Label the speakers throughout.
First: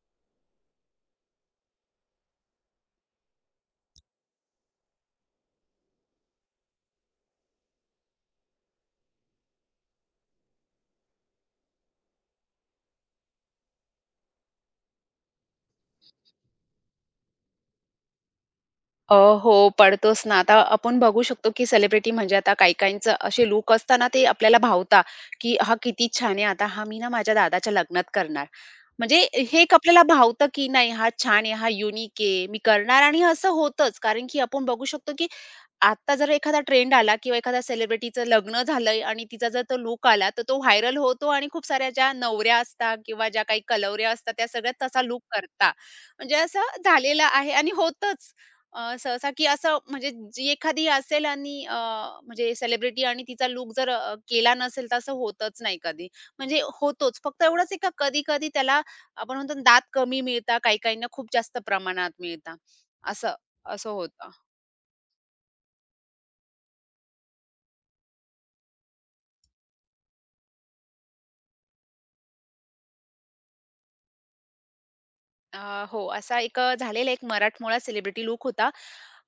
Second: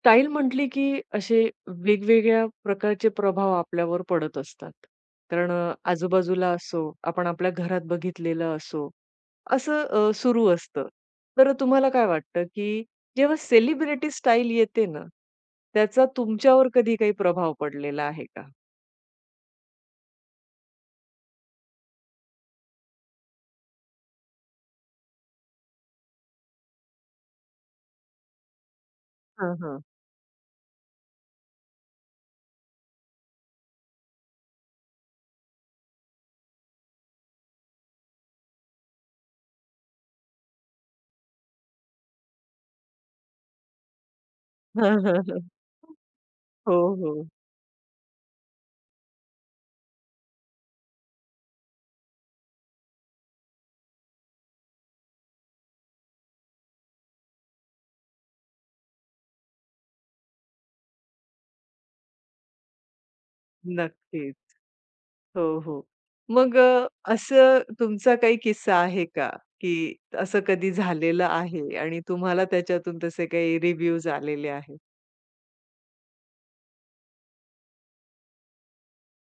Speaker 1: Style म्हटली की असे वेगवेगळ्या प्रकारचे प्रभाव आपल्यावर पडत असतात. कारण आजूबाजूला असो, आपण आपल्या घरात बघितलेलं असो, असं सुरू असतं. तर तुम्हाला काय वाटतं, की जेव्हा सेलिब्रिटी स्टाईल येते ना, त्याचा तुमच्यावर कधी काही प्रभाव पडलेला आहे का?
Speaker 2: अ, हो, पडतोच ना. आता आपण बघू शकतो, की सेलिब्रिटी म्हणजे आता काही-काहींचं असे लूक असताना ते आपल्याला भावता, की "हा किती छान आहे. आता हा मी ना माझ्या दादाच्या लग्नात करणार." म्हणजे
Speaker 1: हां,
Speaker 2: हे एक
Speaker 1: हां.
Speaker 2: आपल्याला भावतं, की नाही हा छान आहे, हा युनिक आहे, मी करणार आणि असं होतंच. कारण की आपण बघू शकतो, की आता जर एखादा ट्रेंड आला किंवा एखाद्या सेलिब्रिटीचं लग्न झालंय आणि तिचा जर तो लूक आला, तर तो व्हायरल होतो आणि खूप साऱ्या ज्या नवऱ्या असतात किंवा ज्या काही कलवऱ्या असतात, त्या सगळ्या
Speaker 1: हां,
Speaker 2: तसा
Speaker 1: हां,
Speaker 2: लूक
Speaker 1: हां.
Speaker 2: करतात. म्हणजे
Speaker 1: हो,
Speaker 2: असं झालेलं
Speaker 1: हो.
Speaker 2: आहे आणि होतंच. सहसा की असं म्हणजे जी एखादी असेल आणि म्हणजे सेलिब्रिटी आणि तिचा लूक जर केला नसेल तर असं होतच नाही कधी. म्हणजे होतोच. फक्त एवढंच आहे का कधी-कधी त्याला आपण म्हणतो ना दात कमी मिळतात, काही-काहींना खूप जास्त प्रमाणात मिळतात. असं, असं होतं.
Speaker 1: नक्कीच. हो, हो. मग अ, असं तुमचा काही किस्सा आहे का, की असं कधी झालेलं आहे आणि तुम्हाला त्याच्यातून तसे काही रिव्ह्यूज आलेले आहेत?
Speaker 2: अ, हो, असा एक झालेला एक मराठमोळा सेलिब्रिटी लूक होता.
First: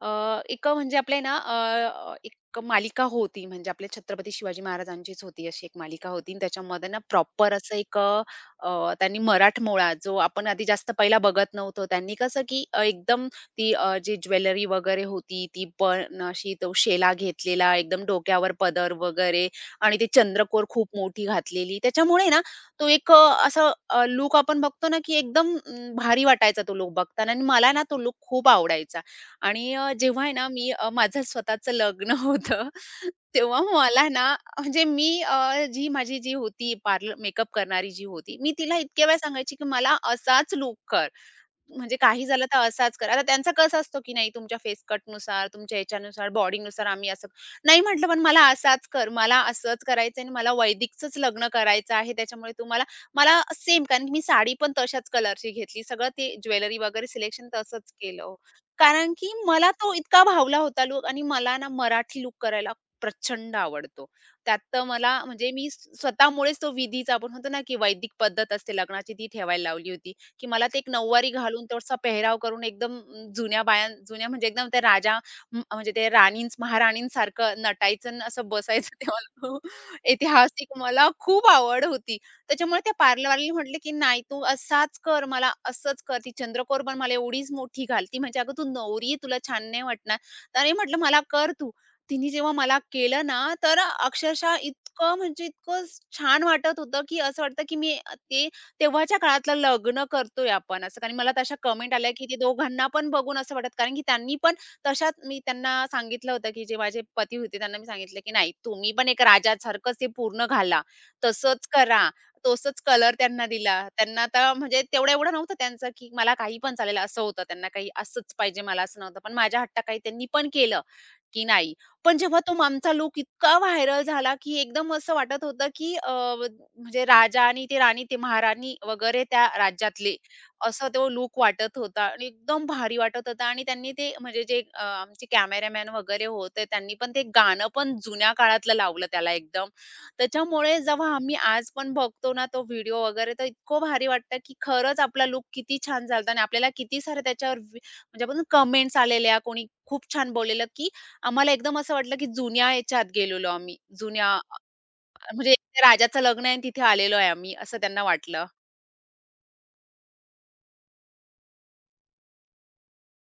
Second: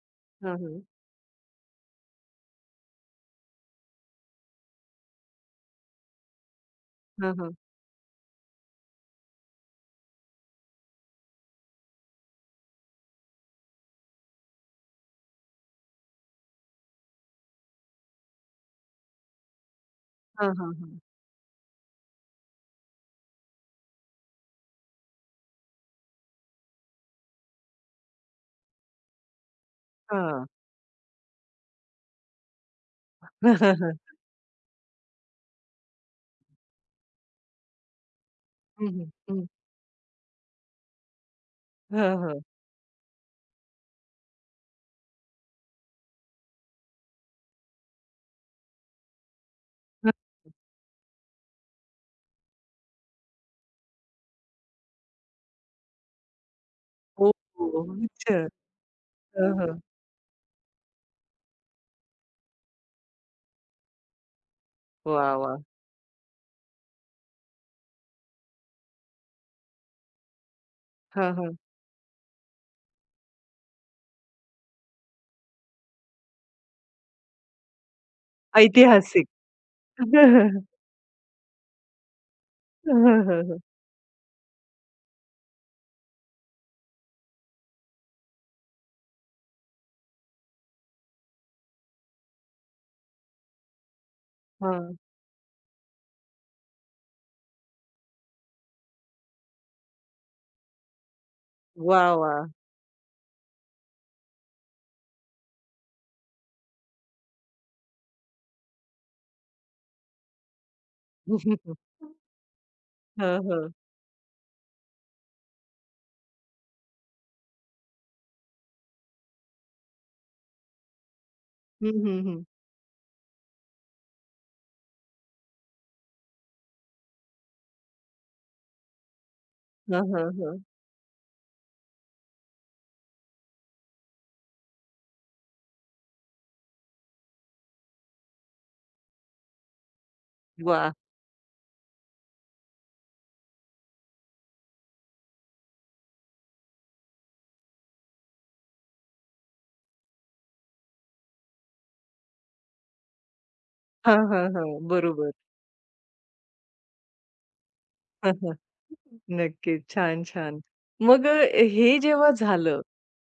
Speaker 1: हां,
Speaker 2: एक
Speaker 1: हां.
Speaker 2: म्हणजे आपले ना एक मालिका होती म्हणजे आपल्या छत्रपती शिवाजी महाराजांचीच होती अशी एक मालिका होती आणि त्याच्यामध्ये ना
Speaker 1: हां,
Speaker 2: प्रॉपर
Speaker 1: हां.
Speaker 2: असं एक त्यांनी मराठमोळा जो आपण आधी जास्त पहिला बघत नव्हतो. त्यांनी कसं की एकदम ती जी ज्वेलरी वगैरे होती ती पण अशी तो शेला घेतलेला, एकदम डोक्यावर पदर वगैरे आणि ते
Speaker 1: हां,
Speaker 2: चंद्रकोर
Speaker 1: हां,
Speaker 2: खूप
Speaker 1: हां.
Speaker 2: मोठी घातलेली. त्याच्यामुळे ना तो एक असं लूक आपण बघतो ना, की एकदम भारी वाटायचा तो लूक बघताना आणि मला ना तो लूक खूप आवडायचा. आणि जेव्हा आहे ना
Speaker 1: हां.
Speaker 2: मी माझं स्वतःचं लग्न होतं, तेव्हा मला ना म्हणजे मी जी माझी जी होती पार्लर मेकअप करणारी जी होती, मी तिला
Speaker 1: हं,
Speaker 2: इतक्या
Speaker 1: हं.
Speaker 2: वेळा
Speaker 1: हं. हां,
Speaker 2: सांगायची, की मला असाच लूक कर. म्हणजे काही झालं तर असाच करा. आता त्यांचा कसं असतो, की नाही तुमच्या फेस कटनुसार, तुमच्या ह्याच्यानुसार, बॉडीनुसार आम्ही असं नाही म्हटलं, "पण मला असाच कर, मला असंच करायचं आहे आणि मला वैदिकचंच लग्न करायचं आहे. त्याच्यामुळे तुम्हाला मला सेम कारण की मी साडी पण तशाच कलरची घेतली. सगळं ते ज्वेलरी वगैरे
Speaker 1: ओ,
Speaker 2: सिलेक्शन
Speaker 1: हो.
Speaker 2: तसंच केलं." हो.
Speaker 1: अच्छा.
Speaker 2: कारण की
Speaker 1: हां,
Speaker 2: मला
Speaker 1: हां.
Speaker 2: तो इतका भावला होता लूक आणि मला ना मराठी लूक करायला प्रचंड आवडतो. त्यात तर मला
Speaker 1: वाह!
Speaker 2: म्हणजे
Speaker 1: वाह!
Speaker 2: मी स्वतःमुळेच तो विधीचा आपण म्हणतो ना, की वैदिक पद्धत असते लग्नाची ती ठेवायला लावली होती. की मला ते एक नऊवारी
Speaker 1: हां, हां.
Speaker 2: घालून तसा पेहराव करून एकदम जुन्या बाया जुन्या म्हणजे एकदम त्या राजा म्हणजे ते राणींच महाराणींसारखं नटायचं आणि असं बसायचं तेव्हा
Speaker 1: ऐतिहासिक.
Speaker 2: तो ऐतिहासिक मला खूप आवड होती. त्याच्यामुळे त्या
Speaker 1: हं, हं, हं,
Speaker 2: पार्लरवालीला
Speaker 1: हं.
Speaker 2: म्हटले, "की नाही तू असाच कर, मला असंच कर." ती चंद्रकोर पण मला एवढीच मोठी घालती म्हणजे "अगं तू नवरी आहे, तुला छान नाही वाटणार?" "अरे," म्हटलं, "मला कर तू." तिने जेव्हा मला केलं ना, तर अक्षरशः
Speaker 1: हां.
Speaker 2: इतकं म्हणजे इतकं छान वाटत होतं, की असं वाटतं की मी ते तेव्हाच्या काळातलं लग्न करतोय आपण असं. कारण मला तशा कमेंट आल्या,
Speaker 1: वाह!
Speaker 2: की ते
Speaker 1: वाह!
Speaker 2: दोघांना पण बघून असं वाटत कारण की त्यांनी पण तशाच मी त्यांना सांगितलं होतं, की जे माझे पती होते त्यांना मी सांगितलं, की "नाही तुम्ही पण एक राजासारखंच ते पूर्ण घाला, तसंच करा." तसंच कलर
Speaker 1: हां,
Speaker 2: त्यांना
Speaker 1: हां.
Speaker 2: दिला. त्यांना आता म्हणजे तेवढं एवढं नव्हतं त्यांचं, की मला काही पण चालेल असं होतं. त्यांना काही असंच पाहिजे मला असं नव्हतं. पण माझ्या हट्टाकाही त्यांनी पण केलं. की नाही.
Speaker 1: हं,
Speaker 2: पण
Speaker 1: हं,
Speaker 2: जेव्हा
Speaker 1: हं.
Speaker 2: तो आमचा लूक इतका व्हायरल झाला, की एकदम असं वाटत होतं, की म्हणजे राजा आणि ते राणी, ते महाराणी वगैरे त्या
Speaker 1: हां,
Speaker 2: राज्यातले,
Speaker 1: हां, हां.
Speaker 2: असा तो लूक वाटत होता आणि एकदम भारी वाटत होता आणि त्यांनी ते म्हणजे जे आमचे कॅमेरामॅन वगैरे होते, त्यांनी पण ते गाणं पण जुन्या काळातलं लावलं त्याला एकदम. त्याच्यामुळे
Speaker 1: वाह!
Speaker 2: जेव्हा आम्ही आज पण बघतो ना तो व्हिडिओ वगैरे, तर इतकं भारी वाटतं, की खरंच आपला लूक किती छान झाला आणि आपल्याला किती साऱ्या त्याच्यावर म्हणजे आपण कमेंट्स आलेल्या, कोणी खूप छान बोललेलं, की आम्हाला एकदम असं वाटलं, की जुन्या ह्याच्यात गेलेलो आम्ही.
Speaker 1: हां,
Speaker 2: जुन्या
Speaker 1: हां, बरोबर.
Speaker 2: म्हणजे राजाचं लग्न आहे आणि तिथे आलेलो आहे आम्ही, असं त्यांना वाटलं.
Speaker 1: नक्कीच. छान, छान. मग अ, हे जेव्हा झालं,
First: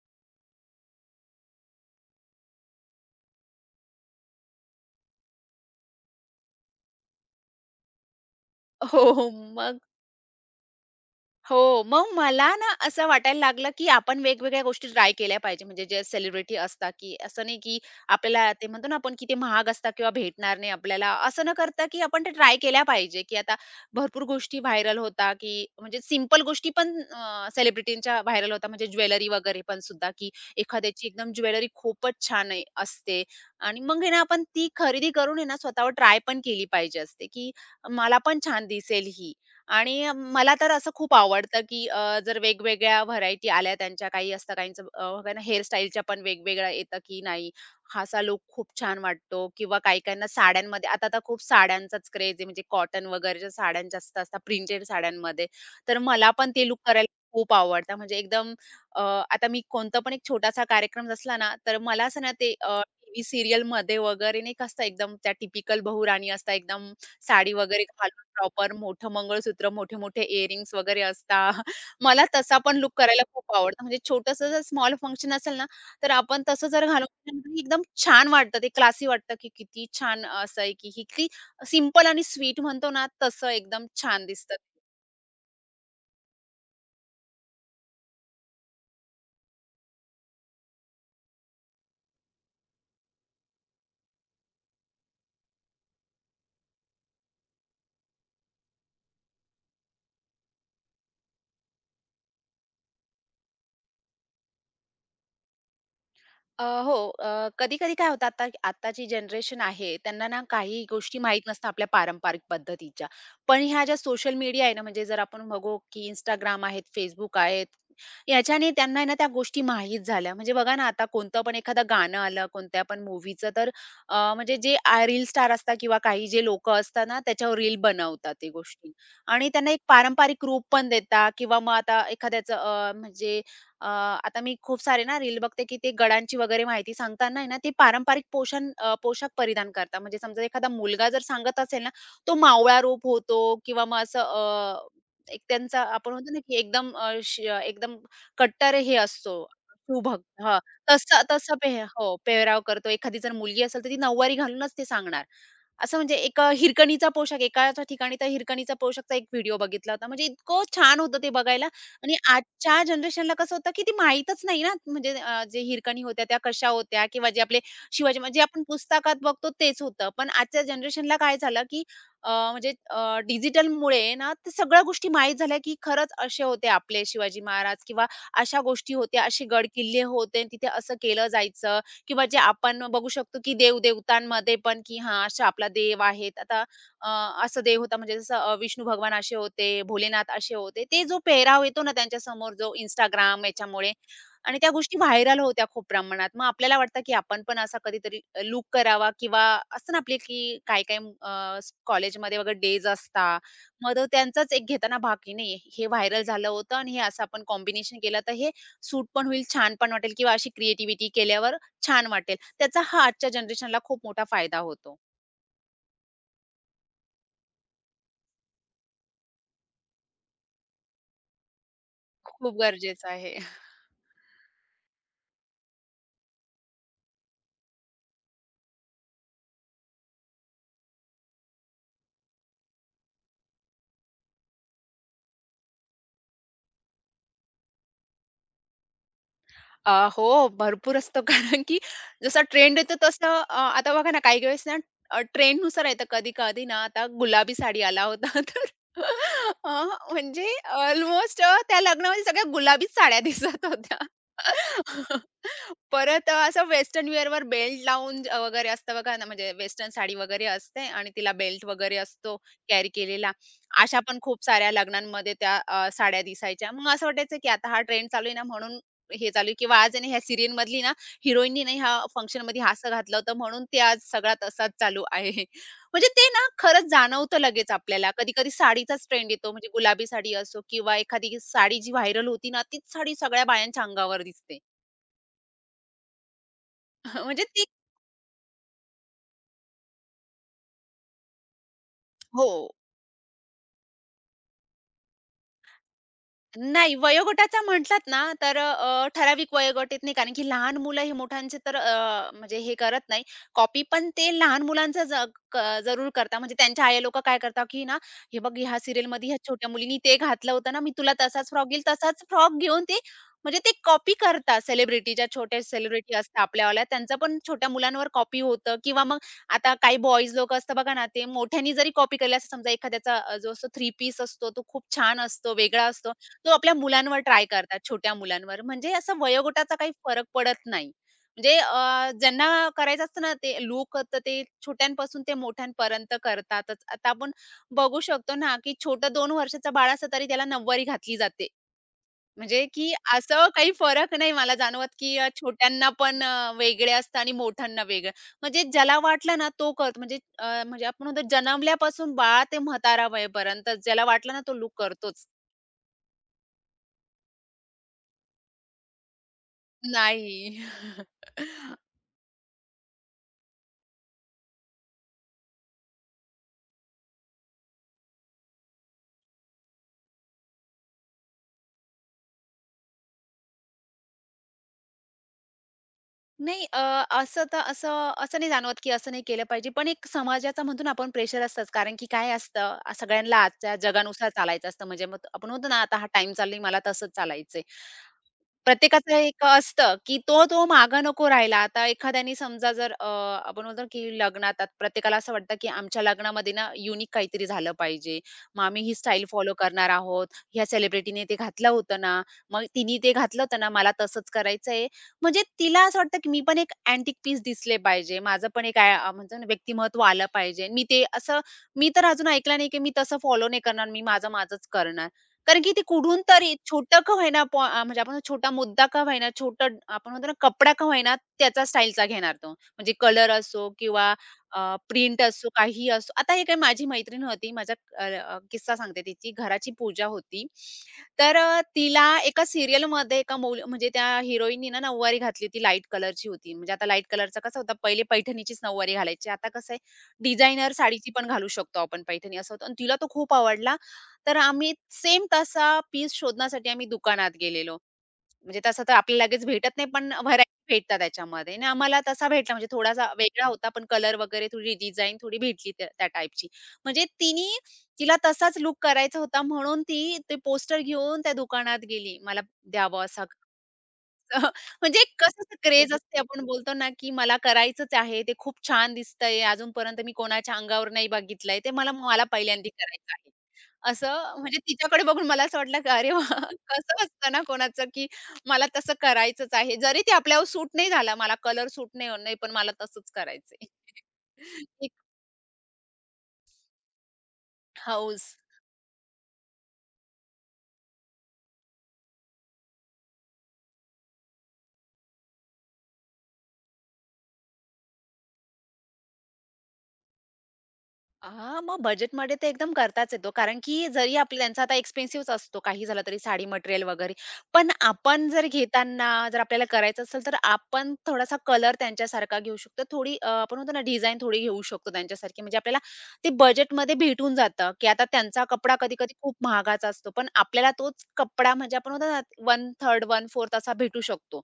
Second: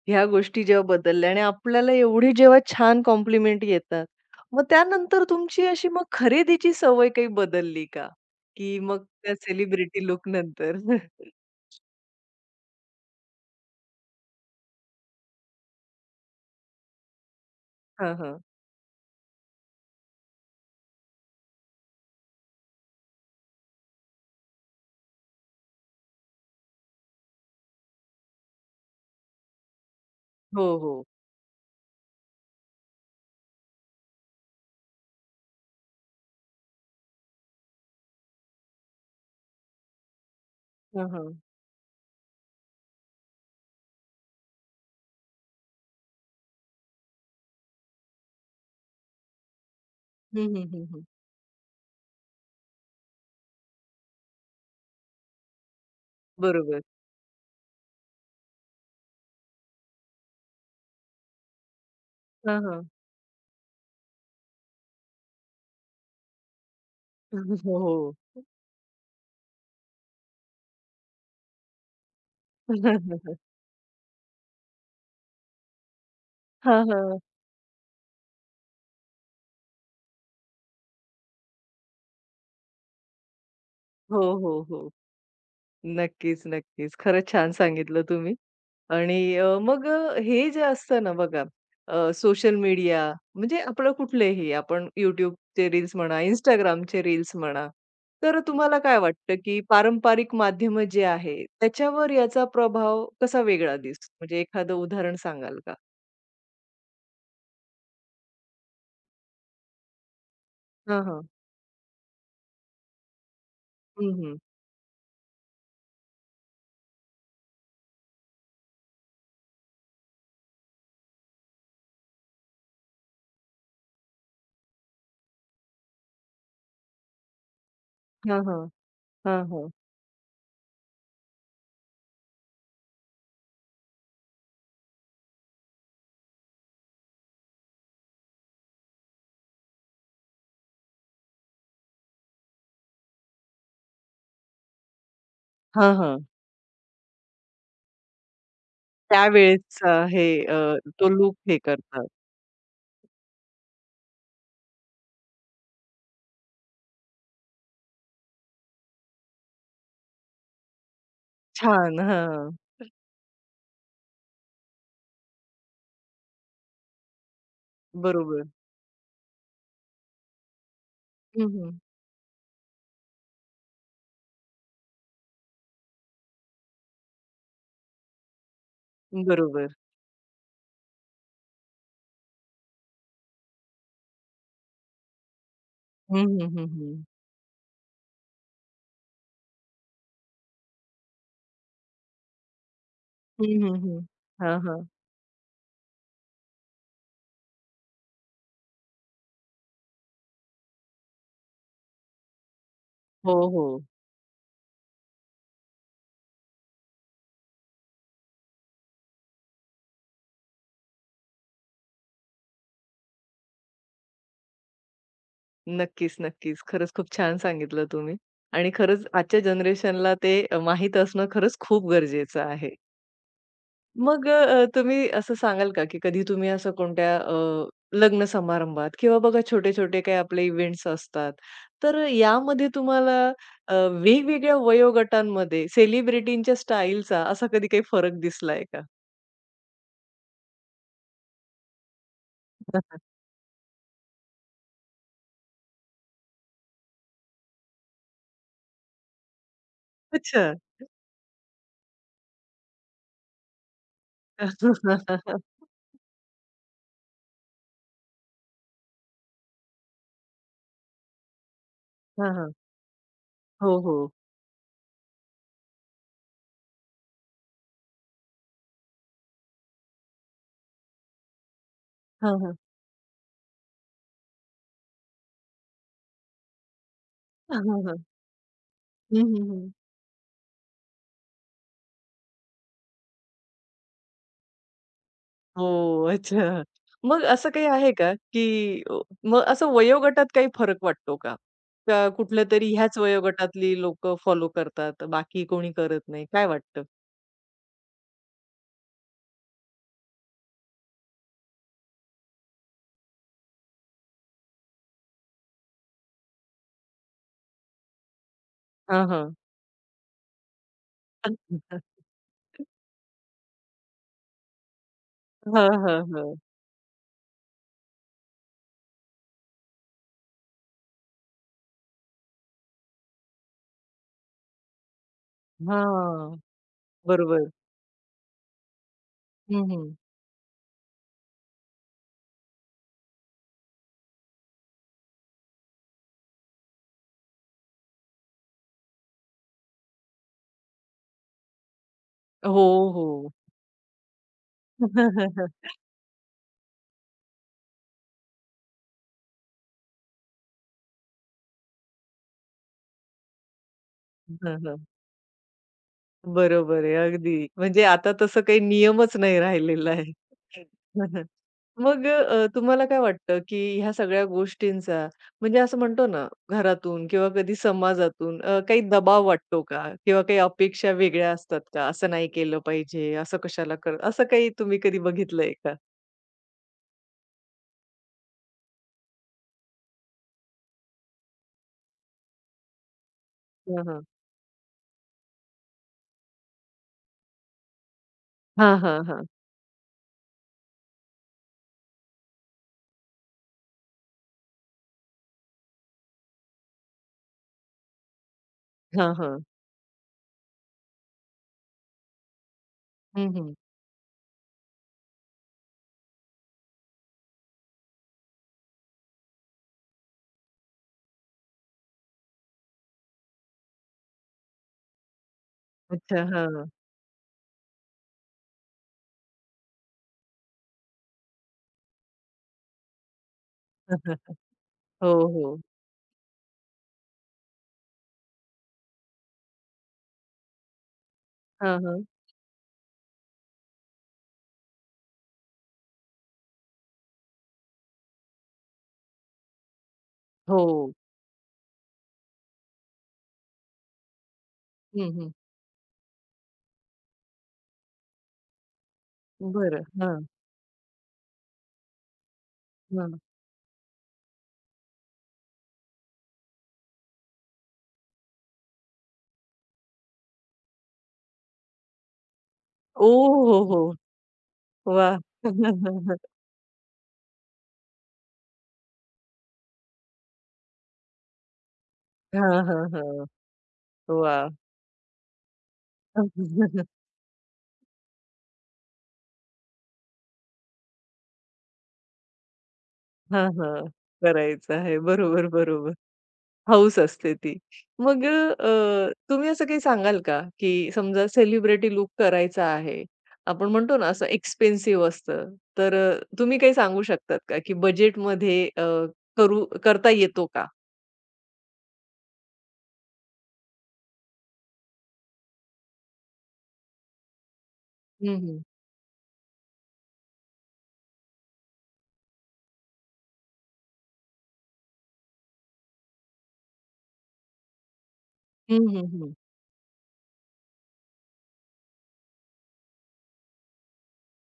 Speaker 1: ह्या गोष्टी जेव्हा बदलल्या आणि आपल्याला एवढी जेव्हा छान कॉम्प्लिमेंट येतात, मग त्यानंतर तुमची अशी मग खरेदीची सवय काही बदलली का? की मग
Speaker 2: हो, हो.
Speaker 1: त्या
Speaker 2: मग
Speaker 1: सेलिब्रिटी लूक नंतर?
Speaker 2: हो, मग मला ना असं वाटायला लागलं, की आपण वेगवेगळ्या गोष्टी ट्राय केल्या पाहिजे. म्हणजे जे सेलिब्रिटी असतात, की असं नाही, की
Speaker 1: हां, हां.
Speaker 2: आपल्याला ते म्हणतो ना आपण, की ते महाग असतात किंवा भेटणार नाही आपल्याला. असं न करता, की आपण ते ट्राय केल्या पाहिजे, की आता भरपूर गोष्टी व्हायरल होतात, की म्हणजे सिंपल गोष्टी पण सेलिब्रिटींच्या व्हायरल होतात. म्हणजे ज्वेलरी वगैरे पण सुद्धा, की
Speaker 1: हो, हो.
Speaker 2: एखाद्याची एकदम ज्वेलरी खूपच छान आहे असते आणि मग आहे ना आपण ती खरेदी करून आहे ना स्वतःवर ट्राय पण केली पाहिजे असते, की मला पण छान दिसेल ही. आणि मला तर असं
Speaker 1: हां,
Speaker 2: खूप
Speaker 1: हां.
Speaker 2: आवडतं, की जर वेगवेगळ्या व्हरायटी आल्या त्यांच्या काही असतं काहींचं बघा ना हेअरस्टाईलच्या पण वेगवेगळ्या येतं, की नाही हा असा लूक खूप छान वाटतो किंवा काही-काहींना
Speaker 1: हं, हं, हं,
Speaker 2: साड्यांमध्ये
Speaker 1: हं.
Speaker 2: आता तर खूप साड्यांचाच क्रेझ आहे म्हणजे कॉटन वगैरेच्या साड्या जास्त असतात प्रिंटेड साड्यांमध्ये. तर मला पण ते लूक
Speaker 1: बरोबर.
Speaker 2: करायला खूप आवडतं. म्हणजे एकदम अ, आता मी कोणता पण एक छोटासा कार्यक्रम असला ना, तर मला असं ना ते
Speaker 1: हां, हां.
Speaker 2: टीव्ही सीरियलमध्ये वगैरे नाही का एकदम त्या टिपिकल बहुराणी असतात एकदम साडी वगैरे
Speaker 1: हो.
Speaker 2: घालून प्रॉपर मोठं मंगळसूत्र, मोठे-मोठे इअरिंग्स वगैरे असतात. मला तसा पण लूक करायला खूप आवडतं. म्हणजे छोटंसं जर स्मॉल फंक्शन असेल ना, तर आपण तसं
Speaker 1: हां,
Speaker 2: जर घालून
Speaker 1: हां.
Speaker 2: गेलं ना, एकदम छान वाटतं. ते क्लासी वाटतं, की किती छान असं आहे, की ही किती सिंपल आणि स्वीट म्हणतो ना, तसं एकदम
Speaker 1: हो,
Speaker 2: छान
Speaker 1: हो,
Speaker 2: दिसतं.
Speaker 1: हो. नक्कीच, नक्कीच. खरंच छान सांगितलं तुम्ही. आणि हे जे असतं ना बघा, सोशल मीडिया म्हणजे आपलं कुठलेही आपण YouTubeचे रील्स म्हणा, Instagramचे रील्स म्हणा. तर तुम्हाला काय वाटतं, की पारंपरिक माध्यमं जे आहे, त्याच्यावर याचा प्रभाव कसा वेगळा दिसतो? म्हणजे एखादं उदाहरण सांगाल का?
Speaker 2: हो. कधी-कधी काय होतं आता आत्ताची जनरेशन आहे, त्यांना ना काही
Speaker 1: हां,
Speaker 2: गोष्टी
Speaker 1: हां.
Speaker 2: माहीत नसतात आपल्या पारंपरिक पद्धतीच्या. पण ह्या ज्या
Speaker 1: हं,
Speaker 2: सोशल
Speaker 1: हं.
Speaker 2: मीडिया आहे ना, म्हणजे जर आपण बघू की इंस्टाग्राम आहेत, Facebook आहेत, याच्याने त्यांना आहे ना त्या गोष्टी माहीत झाल्या. म्हणजे बघा ना, आता कोणतं पण एखादं गाणं आलं, कोणत्या पण मूव्हीचं तर म्हणजे जे रील स्टार असतात किंवा काही जे लोकं असतात ना, त्याच्यावर रील बनवतात
Speaker 1: हां,
Speaker 2: ते
Speaker 1: हां.
Speaker 2: गोष्टी
Speaker 1: हां,
Speaker 2: आणि
Speaker 1: हां.
Speaker 2: त्यांना एक पारंपरिक रूप पण देतात किंवा मग आता एखाद्याचं म्हणजे अ, आता मी खूप सारे ना रील बघते, की ते गडांची वगैरे माहिती सांगताना आहे ना, ते पारंपरिक पोषण पोशाख परिधान करतात. म्हणजे समजा एखादा मुलगा जर सांगत असेल ना, तो मावळा रूप होतो किंवा मग असं एक त्यांचा
Speaker 1: हां,
Speaker 2: आपण
Speaker 1: हां.
Speaker 2: म्हणतो ना, की एकदम अ, श एकदम कट्टर हे असतो
Speaker 1: त्यावेळेसचा
Speaker 2: सुभग
Speaker 1: हे
Speaker 2: हां,
Speaker 1: अ, तो
Speaker 2: तसं
Speaker 1: लूक
Speaker 2: तसं
Speaker 1: हे करतात.
Speaker 2: हो, पेहराव करतो. एखादी जर मुलगी असेल, तर ती नऊवारी घालूनच ते सांगणार. असं म्हणजे एक हिरकणीचा पोशाख एकाच्या ठिकाणी त्या हिरकणीचा पोशाखचा एक व्हिडिओ बघितला होता. म्हणजे इतकं छान होतं ते बघायला
Speaker 1: छान.
Speaker 2: आणि
Speaker 1: हां.
Speaker 2: आजच्या जनरेशनला कसं होतं, की ती माहीतच नाही ना, म्हणजे जे हिरकणी होत्या त्या कशा होत्या किंवा जे आपले शिवाजी म्हणजे
Speaker 1: बरोबर.
Speaker 2: आपण पुस्तकात बघतो तेच होतं. पण आजच्या जनरेशनला काय
Speaker 1: हं,
Speaker 2: झालं,
Speaker 1: हं.
Speaker 2: की म्हणजे डिजिटलमुळे ना त्या सगळ्या गोष्टी माहीत झाल्या, की खरंच असे होते आपले शिवाजी महाराज किंवा अशा गोष्टी होत्या, असे गड
Speaker 1: बरोबर.
Speaker 2: किल्ले होते, तिथे असं केलं जायचं. किंवा जे आपण बघू शकतो की देव-देवतांमध्ये पण की हां, असा आपला देव
Speaker 1: हं,
Speaker 2: आहेत.
Speaker 1: हं,
Speaker 2: आता
Speaker 1: हं, हं.
Speaker 2: अ, असं देव होता म्हणजे जसं विष्णू भगवान असे होते, भोलेनाथ असे होते. ते जो पेहराव येतो ना त्यांच्यासमोर जो Instagram
Speaker 1: हं, हं,
Speaker 2: याच्यामुळे
Speaker 1: हं. हां,
Speaker 2: आणि त्या
Speaker 1: हां.
Speaker 2: गोष्टी व्हायरल होत्या खूप प्रमाणात. मग आपल्याला वाटतं की आपण पण असा कधीतरी लूक करावा किंवा असतं ना आपले की काही-काही कॉलेजमध्ये वगैरे डेज
Speaker 1: हो,
Speaker 2: असतात.
Speaker 1: हो.
Speaker 2: मग तो त्यांचाच एक घेताना भाग की नाही हे व्हायरल झालं होतं आणि हे असं आपण कॉम्बिनेशन केलं तर हे सूट पण होईल, छान पण वाटेल किंवा अशी क्रिएटिव्हिटी केल्यावर छान वाटेल. त्याचा हा आजच्या जनरेशनला खूप मोठा फायदा होतो.
Speaker 1: नक्कीच, नक्कीच. खरंच खूप छान सांगितलं तुम्ही आणि खरंच आजच्या जनरेशनला ते माहीत असणं खरंच खूप गरजेचं
Speaker 2: खूप
Speaker 1: आहे.
Speaker 2: गरजेचं आहे.
Speaker 1: तुम्ही असं सांगाल का, की कधी तुम्ही असं कोणत्या लग्न समारंभात किंवा बघा छोटे-छोटे काही आपले इव्हेंट्स असतात, तर यामध्ये तुम्हाला अ, वेगवेगळ्या वयोगटांमध्ये सेलिब्रिटींच्या स्टाईलचा असा कधी काही फरक दिसलाय का?
Speaker 2: अ, हो, भरपूर असतो कारण की जसा ट्रेंड येतो तसं आता बघा ना, काही वेळेस ना ट्रेंडनुसार येतं कधी-कधी ना, आता गुलाबी साडी आला होता तर अ,
Speaker 1: अच्छा.
Speaker 2: म्हणजे ऑलमोस्ट त्या लग्नामध्ये सगळ्या गुलाबीच साड्या दिसत होत्या. परत असं वेस्टर्न वेअरवर बेल्ट लावून वगैरे असतं बघा ना, म्हणजे वेस्टर्न साडी वगैरे असते आणि तिला बेल्ट वगैरे
Speaker 1: हां,
Speaker 2: असतो
Speaker 1: हां.
Speaker 2: कॅरी केलेला.
Speaker 1: हो,
Speaker 2: अशा
Speaker 1: हो.
Speaker 2: पण खूप साऱ्या लग्नांमध्ये त्या साड्या दिसायच्या. मग असं वाटायचं की आता हा ट्रेंड चालू आहे ना, म्हणून हे चालू आहे किंवा आज आहे ना ह्या सीरियल मधली ना हिरोईननी ना ह्या
Speaker 1: हां, हां.
Speaker 2: फंक्शनमध्ये हासं घातलं होतं म्हणून ते आज सगळा तसाच चालू आहे. म्हणजे ते ना खरंच जाणवतं
Speaker 1: हां,
Speaker 2: लगेच
Speaker 1: हां, हां.
Speaker 2: आपल्याला. कधी-कधी साडीचाच
Speaker 1: हं,
Speaker 2: ट्रेंड
Speaker 1: हं,
Speaker 2: येतो म्हणजे
Speaker 1: हं.
Speaker 2: गुलाबी साडी असो किंवा एखादी साडी जी व्हायरल होती ना, तीच साडी सगळ्या बायांच्या अंगावर दिसते.
Speaker 1: हो, अच्छा. मग
Speaker 2: म्हणजे
Speaker 1: असं
Speaker 2: ती
Speaker 1: काही आहे का, की मग असं वयोगटात काही फरक वाटतो का? का
Speaker 2: हो.
Speaker 1: कुठल्यातरी ह्याच वयोगटातली लोकं फॉलो करतात, बाकी कोणी करत नाही, काय वाटतं?
Speaker 2: नाही, वयोगटाचा म्हटलात ना, तर ठराविक वयोगट येत नाही. कारण की लहान मुलं हे मोठ्यांचे तर म्हणजे हे करत नाही. कॉपी पण ते लहान मुलांचं क जरूर करता म्हणजे त्यांच्या आई लोकं काय करतात, की ना, "हे बघ ह्या
Speaker 1: हां,
Speaker 2: सीरियलमध्ये
Speaker 1: हां.
Speaker 2: ह्या छोट्या मुलीनी ते घातलं होतं ना, मी तुला तसाच फ्रॉक घेईल." तसाच फ्रॉक घेऊन ते म्हणजे ते कॉपी करतात. सेलिब्रिटीच्या छोट्या
Speaker 1: हां, हां,
Speaker 2: सेलिब्रिटी
Speaker 1: हां.
Speaker 2: असतात आपल्यावाल्या, त्यांचं पण छोट्या मुलांवर कॉपी होतं किंवा मग आता काही बॉयज लोकं असतात बघा ना, ते मोठ्यानी जरी कॉपी केली, असं समजा एखाद्याचा जो असतो थ्री पीस असतो, तो खूप छान असतो, वेगळा असतो.
Speaker 1: हां,
Speaker 2: तो आपल्या मुलांवर ट्राय
Speaker 1: बरोबर.
Speaker 2: करतात, छोट्या मुलांवर. म्हणजे असं
Speaker 1: हं,
Speaker 2: वयोगटाचा
Speaker 1: हं.
Speaker 2: काही फरक पडत नाही. म्हणजे ज्यांना करायचं असतं ना, ते लोक तर ते छोट्यांपासून ते मोठ्यांपर्यंत करतातच. आता आपण बघू शकतो ना, की छोटं 2 वर्षाचं बाळ असलं तरी त्याला नऊवारी घातली जाते.
Speaker 1: हो,
Speaker 2: म्हणजे की
Speaker 1: हो.
Speaker 2: असं काही फरक नाही मला जाणवत, की छोट्यांना पण वेगळे असतं आणि मोठ्यांना वेगळं. म्हणजे ज्याला वाटलं ना, तो करतो. म्हणजे आपण म्हणतो जन्मल्यापासून बाळा ते म्हातारा वयेपर्यंत ज्याला वाटलं ना, तो
Speaker 1: हं,
Speaker 2: लूक
Speaker 1: हं.
Speaker 2: करतोच.
Speaker 1: बरोबर आहे. अगदी. म्हणजे आता तसं काही नियमच नाही राहिलेला आहे.
Speaker 2: नाही.
Speaker 1: तुम्हाला काय वाटतं, की ह्या सगळ्या गोष्टींचा म्हणजे असं म्हणतो ना, घरातून किंवा कधी समाजातून काही दबाव वाटतो का? किंवा काही अपेक्षा वेगळ्या असतात का? असं नाही केलं पाहिजे, असं कशाला कर असं काही तुम्ही कधी बघितलंय का?
Speaker 2: नाही असं तर असं असं नाही जाणवत, की असं नाही केलं पाहिजे. पण एक समाजाचा म्हणतो ना आपण प्रेशर असतंच. कारण की काय असतं, सगळ्यांना आजच्या
Speaker 1: हां, हां.
Speaker 2: जगानुसार चालायचं असतं. म्हणजे मग आपण म्हणतो ना, आता हा टाइम चालला आहे, मला तसंच चालायचंय.
Speaker 1: हां, हां,
Speaker 2: प्रत्येकाचं
Speaker 1: हां.
Speaker 2: एक असतं, की तो मागे नको राहायला. आता एखाद्याने समजा जर आपण म्हणतो ना, की लग्नात आता प्रत्येकाला असं वाटतं, की आमच्या लग्नामध्ये ना युनिक काहीतरी झालं पाहिजे. मग आम्ही ही
Speaker 1: हां,
Speaker 2: स्टाईल
Speaker 1: हां.
Speaker 2: फॉलो करणार आहोत. ह्या सेलिब्रिटीने ते घातलं होतं ना, मग तिने ते
Speaker 1: हं,
Speaker 2: घातलं
Speaker 1: हं.
Speaker 2: होतं ना, मला तसंच करायचंय. म्हणजे तिला असं वाटतं, की मी पण एक अँटिक पीस दिसले पाहिजे. माझं पण एक म्हणतो ना व्यक्तिमत्व आलं पाहिजे. मी ते असं मी तर अजून ऐकलं नाही, की मी तसं फॉलो नाही करणार. मी माझं, माझंच करणार. कारण की ते कुठून
Speaker 1: अच्छा.
Speaker 2: तरी
Speaker 1: हां.
Speaker 2: छोटं का होईना म्हणजे आपण छोटा मुद्दा का होईना, छोटं आपण म्हणतो ना कपडा का होईना त्याचा स्टाईलचा घेणार तो. म्हणजे कलर असो किंवा
Speaker 1: हो,
Speaker 2: प्रिंट असो,
Speaker 1: हो.
Speaker 2: काही असो. आता हे काय माझी मैत्रीण होती, किस्सा सांगते तिची. घराची पूजा होती. तर
Speaker 1: हां,
Speaker 2: तिला
Speaker 1: हां.
Speaker 2: एका सीरियलमध्ये एका म्हणजे त्या हिरोईननी ना नऊवारी घातली होती, लाईट कलरची होती. म्हणजे आता लाईट कलरचा कसा होता, पहिले पैठणीचीच नऊवारी घालायची. आता कसं आहे डिझायनर
Speaker 1: हो.
Speaker 2: साडीची पण घालू शकतो आपण पैठणी असं होतं. आणि तिला तो खूप आवडला. तर आम्ही
Speaker 1: हं,
Speaker 2: सेम
Speaker 1: हं.
Speaker 2: तसा पीस शोधण्यासाठी आम्ही दुकानात गेलेलो. म्हणजे तसं तर आपल्याला लगेच भेटत
Speaker 1: बरं.
Speaker 2: नाही, पण
Speaker 1: हां,
Speaker 2: व्हरायटी भेटतात त्याच्यामध्ये आणि आम्हाला तसा भेटला म्हणजे थोडासा
Speaker 1: हां.
Speaker 2: वेगळा होता, पण कलर वगैरे थोडी डिझाइन थोडी भेटली त्या त्या टाइपची. म्हणजे तिने तिला तसाच लूक करायचा होता म्हणून ती ते पोस्टर घेऊन त्या दुकानात गेली. मला द्यावं असा.
Speaker 1: ओह! हो, हो.
Speaker 2: म्हणजे
Speaker 1: वाह!
Speaker 2: कसं क्रेज असते आपण बोलतो ना, की मला करायचंच आहे. ते खूप छान दिसतंय. अजूनपर्यंत मी कोणाच्या अंगावर नाही बघितलंय. ते मला मला
Speaker 1: हां,
Speaker 2: पहिल्यांदा
Speaker 1: हां,
Speaker 2: करायचं
Speaker 1: हां.
Speaker 2: आहे. असं
Speaker 1: वाह!
Speaker 2: म्हणजे तिच्याकडे बघून मला असं वाटलं की अरे वाह! कसं असतं ना कोणाचं, की मला तसं करायचंच आहे. जरी ते आपल्यावर सूट नाही झाला, मला कलर सूट नाही होत नाही, पण मला तसंच
Speaker 1: हां,
Speaker 2: करायचंय.
Speaker 1: हां. करायचं
Speaker 2: एक
Speaker 1: आहे. बरोबर, बरोबर. हौस असते ती.
Speaker 2: हौस.
Speaker 1: तुम्ही असं काही सांगाल का, की समजा सेलिब्रिटी लूक करायचा आहे. आपण म्हणतो ना असं एक्सपेन्सिव्ह असतं. तर तुम्ही काही सांगू शकतात का, की बजेटमध्ये करू करता येतो का?
Speaker 2: हां, मग बजेटमध्ये ते एकदम करताच येतो. कारण की जरी आपल्या त्यांचा आता एक्सपेन्सिव्ह असतो, काही झालं तरी साडी मटेरियल वगैरे. पण आपण
Speaker 1: हं,
Speaker 2: जर
Speaker 1: हं.
Speaker 2: घेताना जर आपल्याला करायचं असेल, तर आपण थोडासा कलर त्यांच्यासारखा घेऊ शकतो. थोडी आपण म्हणतो ना डिझाइन थोडी घेऊ शकतो त्यांच्यासारखी. म्हणजे आपल्याला ते बजेटमध्ये भेटून जातं, की आता त्यांचा कपडा
Speaker 1: हं, हं,
Speaker 2: कधी-कधी
Speaker 1: हं.
Speaker 2: खूप महागाचा असतो. पण आपल्याला तोच कपडा म्हणजे आपण म्हणतो ना, 1/3, 1/4 असा भेटू शकतो.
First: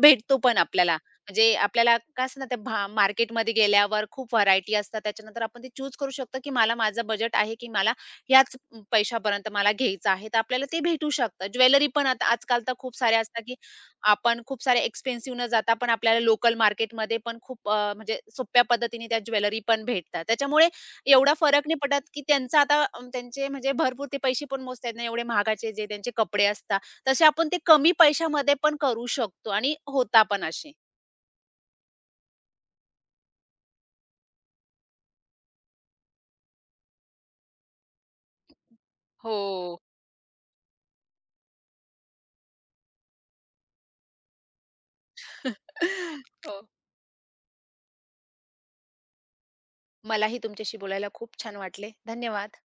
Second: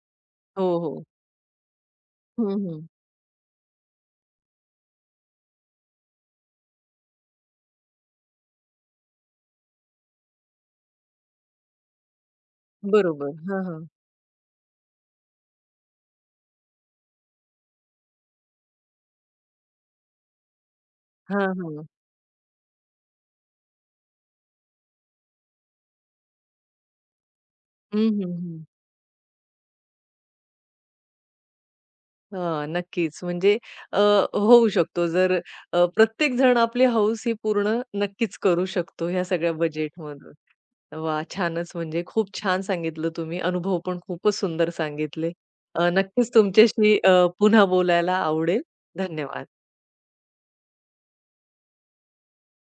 Speaker 2: भेटतो पण
Speaker 1: हो,
Speaker 2: आपल्याला.
Speaker 1: हो.
Speaker 2: म्हणजे आपल्याला काय असतं ना ते
Speaker 1: हं, हं.
Speaker 2: मार्केटमध्ये गेल्यावर खूप व्हरायटी असतात. त्याच्यानंतर आपण ते चूज करू शकतो, की मला माझं बजेट आहे, की मला याच पैशापर्यंत मला घ्यायचं आहे. तर आपल्याला ते भेटू शकतं. ज्वेलरी पण आता आजकाल तर खूप साऱ्या
Speaker 1: बरोबर.
Speaker 2: असतात, की
Speaker 1: हां, हां.
Speaker 2: आपण खूप सारे एक्सपेन्सिव्ह न जाता पण आपल्याला लोकल मार्केटमध्ये पण खूप म्हणजे सोप्या पद्धतीने त्या ज्वेलरी पण भेटतात. त्याच्यामुळे एवढा
Speaker 1: हां,
Speaker 2: फरक नाही
Speaker 1: हां.
Speaker 2: पडत, की त्यांचं त्यांचे म्हणजे भरपूर ते पैसे पण मोजता येत नाही एवढे महागाचे जे त्यांचे कपडे असतात. तसे आपण ते कमी
Speaker 1: हं, हं,
Speaker 2: पैशामध्ये
Speaker 1: हं.
Speaker 2: पण करू शकतो आणि होता पण असे.
Speaker 1: हां, नक्कीच. म्हणजे अ, होऊ शकतो. जर प्रत्येक जण आपली हौस ही पूर्ण नक्कीच करू शकतो ह्या
Speaker 2: हो.
Speaker 1: सगळ्या बजेटमधून. वाह! छानच म्हणजे खूप छान सांगितलं तुम्ही. अनुभव पण खूपच सुंदर सांगितले. नक्कीच
Speaker 2: हो.
Speaker 1: तुमच्याशी पुन्हा बोलायला आवडेल. धन्यवाद.
Speaker 2: मलाही तुमच्याशी बोलायला खूप छान वाटले. धन्यवाद.